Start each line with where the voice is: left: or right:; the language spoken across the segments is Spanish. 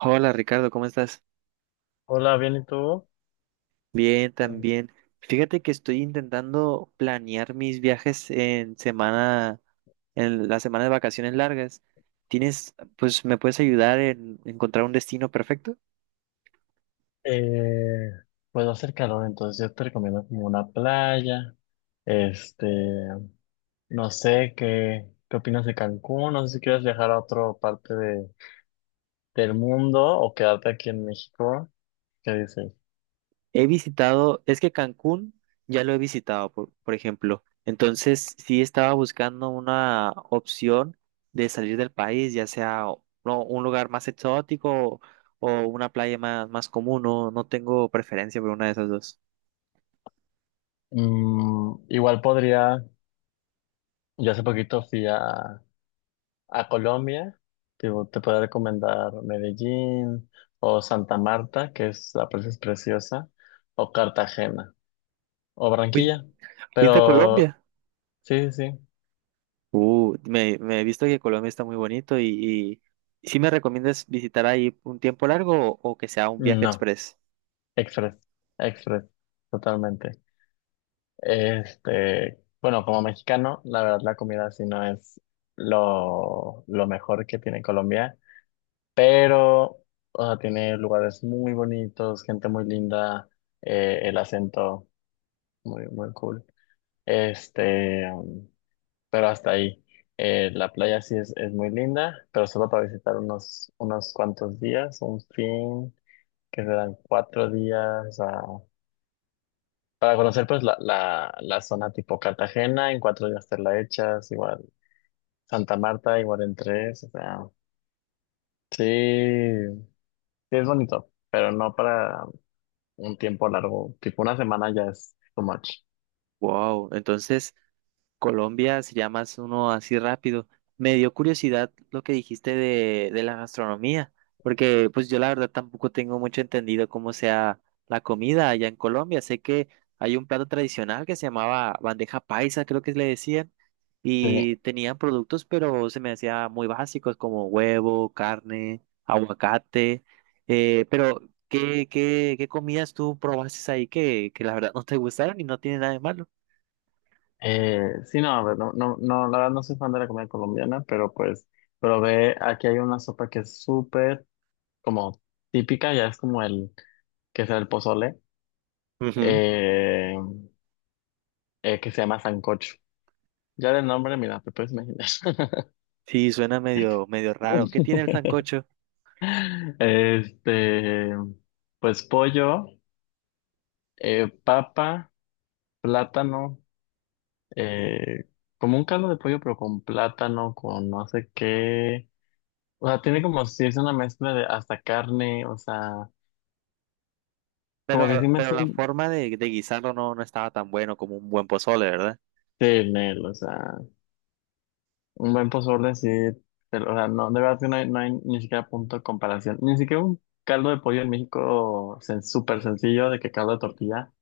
right: Hola Ricardo, ¿cómo estás?
left: Hola, bien, ¿y tú?
right: Bien,
left: Mm.
right: también. Fíjate que estoy intentando planear mis viajes en la semana de vacaciones largas. ¿Pues, me puedes ayudar en encontrar un destino perfecto?
left: Eh, pues va a hacer calor, entonces yo te recomiendo como una playa. Este, no sé qué opinas de Cancún, no sé si quieres viajar a otra parte del mundo o quedarte aquí en México. ¿Qué dices?
right: Es que Cancún ya lo he visitado, por ejemplo. Entonces, sí estaba buscando una opción de salir del país, ya sea no, un lugar más exótico o una playa más común. No, no tengo preferencia por una de esas dos.
left: Igual podría, yo hace poquito fui a Colombia, tipo, te puedo recomendar Medellín o Santa Marta, que es la presa es preciosa, o Cartagena, o
right: ¿Fuis-
left: Barranquilla,
right: ¿Fuiste a
left: pero
right: Colombia?
left: sí, sí, sí,
right: Me he visto que Colombia está muy bonito y ¿sí me recomiendas visitar ahí un tiempo largo o que sea un viaje
left: no,
right: express?
left: Express, Express, totalmente. Bueno, como mexicano, la verdad la comida sí no es lo mejor que tiene Colombia, pero o sea, tiene lugares muy bonitos, gente muy linda, el acento muy, muy cool. Este, um, pero hasta ahí. La playa sí es muy linda, pero solo para visitar unos cuantos días, un fin. Que se dan 4 días para conocer pues la zona tipo Cartagena, en 4 días te la echas, igual Santa Marta, igual en tres. O sea, sí, sí es bonito, pero no para un tiempo largo, tipo una semana ya es too much.
right: Wow, entonces Colombia, si llamas uno así rápido. Me dio curiosidad lo que dijiste de la gastronomía, porque pues yo la verdad tampoco tengo mucho entendido cómo sea la comida allá en Colombia. Sé que hay un plato tradicional que se llamaba bandeja paisa, creo que le decían,
left: Sí,
right: y tenían productos, pero se me hacía muy básicos como huevo, carne, aguacate, pero ¿qué comidas tú probaste ahí que la verdad no te gustaron y no tiene nada de malo?
left: sí, no, a ver, no, no, no, la verdad no soy fan de la comida colombiana, pero pues, pero ve, aquí hay una sopa que es súper como típica, ya es como el, que será el pozole, eh, que se llama sancocho. Ya del nombre, mira, te puedes imaginar.
right: Sí, suena medio, medio raro. ¿Qué tiene el sancocho?
left: Este, pues pollo, papa, plátano, eh, como un caldo de pollo, pero con plátano, con no sé qué. O sea, tiene como si es una mezcla de hasta carne, o sea, como que sí
right: Pero, pero la
left: mezclan
right: forma de guisarlo no estaba tan bueno como un buen pozole, ¿verdad?
left: de en o sea, un buen pozole sí, pero, o sea, no, de verdad que no hay, no hay ni siquiera punto de comparación, ni siquiera un caldo de pollo en México súper sencillo, de que caldo de tortilla.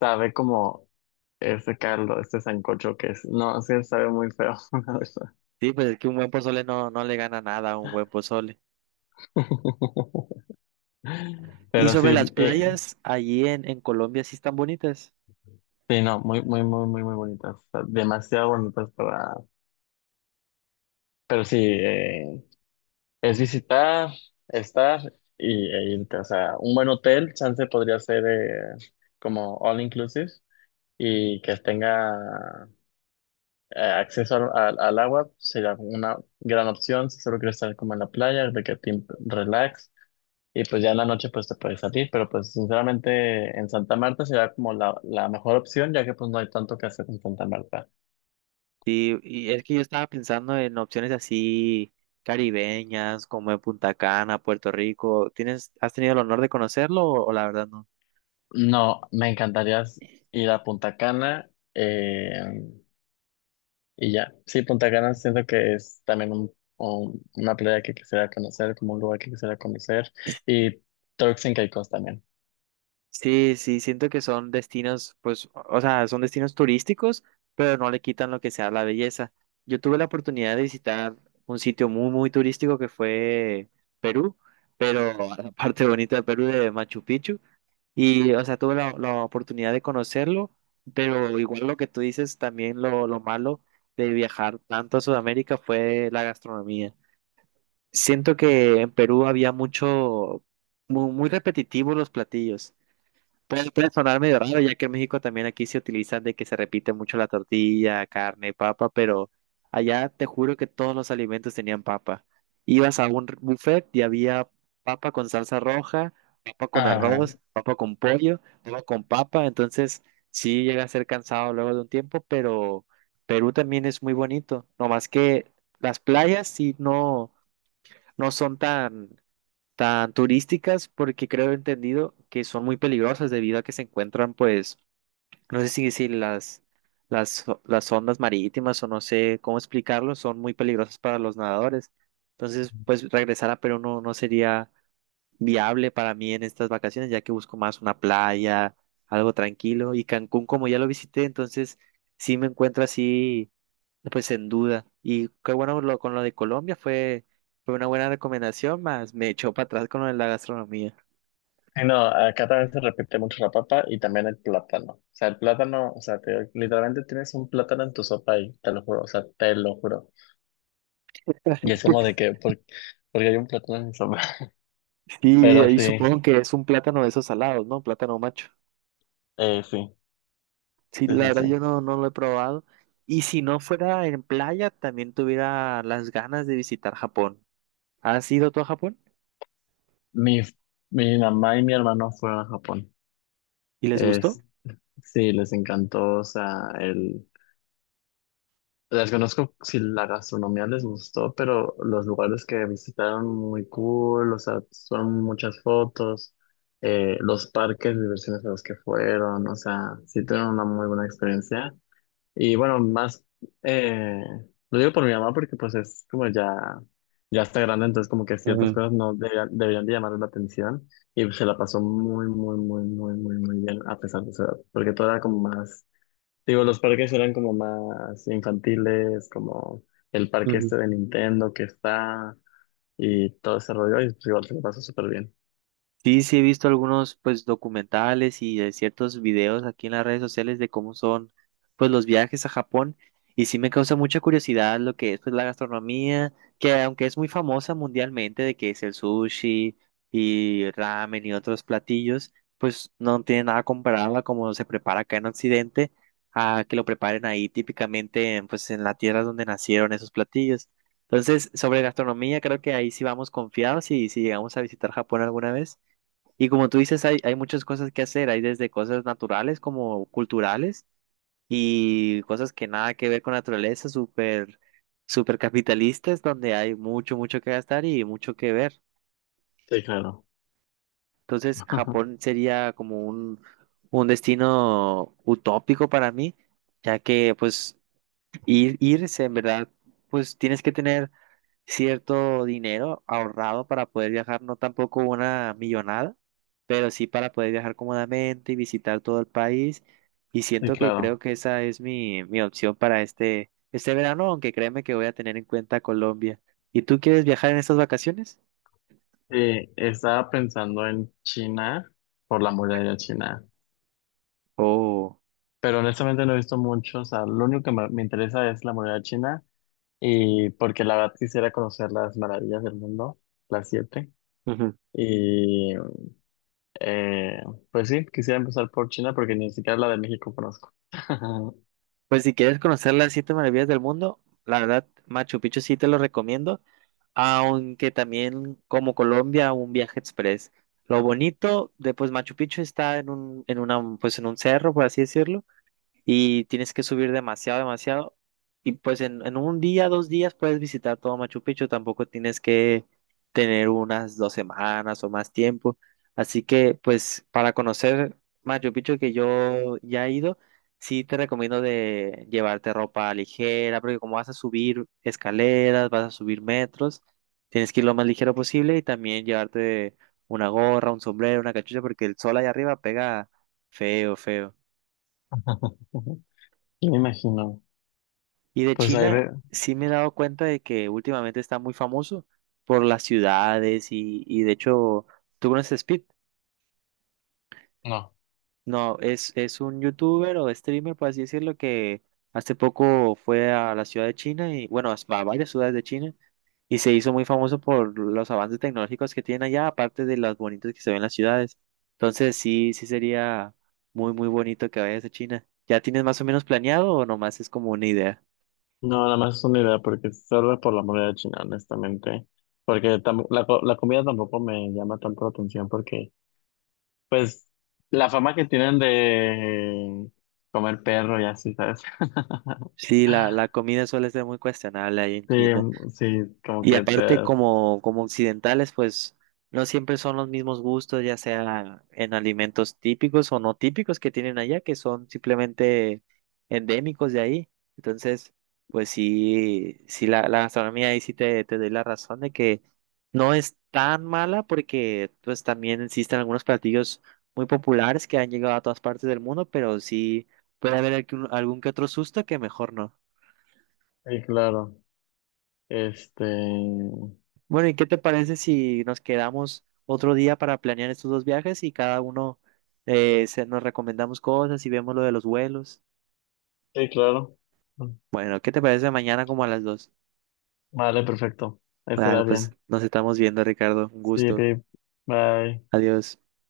left: Sabe como ese caldo, este sancocho que es. No, sí, sabe muy feo, la verdad.
right: Sí, pues es que un buen pozole no le gana nada a un buen pozole. Y
left: Pero
right: sobre las
left: sí,
right: playas, allí en Colombia sí están bonitas.
left: sí, no, muy, muy, muy, muy, muy bonitas. O sea, demasiado bonitas para. Pero sí, es visitar, estar y, e irte. O sea, un buen hotel, chance podría ser como all inclusive y que tenga acceso al agua, sería una gran opción. Si solo quieres estar como en la playa, de que te relax. Y pues ya en la noche pues te puedes salir, pero pues sinceramente en Santa Marta será como la mejor opción, ya que pues no hay tanto que hacer en Santa Marta.
right: Sí, y es que yo estaba pensando en opciones así caribeñas, como en Punta Cana, Puerto Rico. ¿Has tenido el honor de conocerlo o la verdad no?
left: No, me encantaría ir a Punta Cana y ya. Sí, Punta Cana siento que es también una playa que quisiera conocer, como un lugar que quisiera conocer. Y Turks and Caicos también.
right: Sí, sí, siento que son destinos, pues, o sea, son destinos turísticos, pero no le quitan lo que sea la belleza. Yo tuve la oportunidad de visitar un sitio muy, muy turístico que fue Perú, pero la parte bonita de Perú de Machu Picchu. Y, o sea, tuve la oportunidad de conocerlo, pero igual lo que tú dices, también lo malo de viajar tanto a Sudamérica fue la gastronomía. Siento que en Perú había muy, muy repetitivos los platillos. Puede sonar medio raro, ya que en México también aquí se utilizan de que se repite mucho la tortilla, carne, papa, pero allá te juro que todos los alimentos tenían papa. Ibas a un buffet y había papa con salsa roja, papa con
left: Ajá.
right: arroz, papa con pollo, papa con papa, entonces sí llega a ser cansado luego de un tiempo, pero Perú también es muy bonito, no más que las playas sí no son tan turísticas porque creo he entendido que son muy peligrosas debido a que se encuentran, pues, no sé si decir las ondas marítimas o no sé cómo explicarlo, son muy peligrosas para los nadadores. Entonces, pues, regresar a Perú no sería viable para mí en estas vacaciones, ya que busco más una playa, algo tranquilo. Y Cancún, como ya lo visité, entonces sí me encuentro así pues en duda. Y qué bueno con lo de Colombia fue una buena recomendación, más me echó para atrás con lo de la gastronomía.
left: Y no, acá también se repite mucho la papa y también el plátano. O sea, el plátano, o sea, literalmente tienes un plátano en tu sopa ahí, te lo juro, o sea, te lo juro. Y es como de que, porque hay un plátano en mi sopa.
right: Y
left: Pero
right: ahí supongo
left: sí,
right: que es un plátano de esos salados, ¿no? Plátano macho.
left: sí,
right: Sí,
left: sí,
right: la
left: sí,
right: verdad
left: sí.
right: yo no lo he probado. Y si no fuera en playa, también tuviera las ganas de visitar Japón. ¿Has ido tú a Japón?
left: Mi, Mi mamá y mi hermano fueron a Japón.
right: ¿Y les
left: Es,
right: gustó?
left: sí, les encantó, o sea, el... Desconozco si la gastronomía les gustó, pero los lugares que visitaron muy cool, o sea, son muchas fotos, los parques de diversiones a los que fueron, o sea, sí tuvieron una muy buena experiencia. Y bueno, más, eh, lo digo por mi mamá porque pues es como ya está grande, entonces como que ciertas
right: Ujú,
left: cosas no deberían de llamar la atención y se la pasó muy, muy, muy, muy, muy, muy bien a pesar de su edad, porque todo era como más, digo, los parques eran como más infantiles, como el parque
right: ujú.
left: este de Nintendo que está y todo ese rollo y pues igual se la pasó súper bien.
right: Sí, sí he visto algunos pues documentales y ciertos videos aquí en las redes sociales de cómo son pues los viajes a Japón y sí me causa mucha curiosidad lo que es pues la gastronomía, que aunque es muy famosa mundialmente de que es el sushi y ramen y otros platillos, pues no tiene nada comparado a cómo se prepara acá en Occidente a que lo preparen ahí típicamente pues en la tierra donde nacieron esos platillos. Entonces, sobre gastronomía, creo que ahí sí vamos confiados y si llegamos a visitar Japón alguna vez. Y como tú dices, hay muchas cosas que hacer, hay desde cosas naturales como culturales y cosas que nada que ver con la naturaleza, súper, súper capitalistas, donde hay mucho, mucho que gastar y mucho que ver.
left: Sí, claro.
right: Entonces, Japón sería como un destino utópico para mí, ya que pues irse, en verdad, pues tienes que tener cierto dinero ahorrado para poder viajar, no tampoco una millonada, pero sí para poder viajar cómodamente y visitar todo el país. Y
left: Sí,
right: siento que
left: claro.
right: creo que esa es mi opción para este verano, aunque créeme que voy a tener en cuenta Colombia. ¿Y tú quieres viajar en estas vacaciones?
left: Sí, estaba pensando en China por la muralla china.
right: Oh.
left: Pero honestamente no he visto mucho, o sea, lo único que me interesa es la moneda china y porque la verdad quisiera conocer las maravillas del mundo, las siete.
right: Ujú.
left: Y eh, pues sí, quisiera empezar por China porque ni siquiera la de México conozco.
right: Pues si quieres conocer las siete maravillas del mundo, la verdad, Machu Picchu sí te lo recomiendo, aunque también como Colombia, un viaje express. Lo bonito de pues Machu Picchu está en un, en una, pues en un cerro, por así decirlo, y tienes que subir demasiado, demasiado. Y pues en un día, 2 días puedes visitar todo Machu Picchu, tampoco tienes que tener unas 2 semanas o más tiempo. Así que pues para conocer Machu Picchu que yo ya he ido, sí te recomiendo de llevarte ropa ligera, porque como vas a subir escaleras, vas a subir metros, tienes que ir lo más ligero posible y también llevarte una gorra, un sombrero, una cachucha, porque el sol allá arriba pega feo, feo.
left: Y me imagino,
right: Y de
left: pues ahí
right: China
left: ve,
right: sí me he dado cuenta de que últimamente está muy famoso por las ciudades y de hecho, ¿tú conoces Speed?
left: no,
right: No, es un youtuber o streamer, por así decirlo, que hace poco fue a la ciudad de China y bueno, a varias ciudades de China y se hizo muy famoso por los avances tecnológicos que tienen allá, aparte de las bonitas que se ven en las ciudades. Entonces sí, sí sería muy, muy bonito que vayas a China. ¿Ya tienes más o menos planeado o nomás es como una idea?
left: no, nada más es una idea porque solo por la moneda china, honestamente, porque la comida tampoco me llama tanto la atención porque pues la fama que tienen de comer perro y así, ¿sabes?
right: Sí, la comida suele ser muy cuestionable ahí en
left: Sí,
right: China.
left: sí, como
right: Y
left: que te
right: aparte,
left: das.
right: como occidentales, pues no siempre son los mismos gustos, ya sea en alimentos típicos o no típicos que tienen allá, que son simplemente endémicos de ahí. Entonces, pues sí, sí la gastronomía ahí sí te doy la razón de que no es tan mala porque pues también existen algunos platillos muy populares que han llegado a todas partes del mundo, pero sí puede haber algún que otro susto que mejor no.
left: Sí, claro. Este.
right: Bueno, ¿y qué te parece si nos quedamos otro día para planear estos dos viajes y cada uno nos recomendamos cosas y vemos lo de los vuelos?
left: Sí, claro.
right: Bueno, ¿qué te parece mañana como a las 2?
left: Vale, perfecto.
right: Vale,
left: Estará
right: pues
left: bien.
right: nos estamos viendo, Ricardo. Un
left: Sí,
right: gusto.
left: babe. Bye.
right: Adiós.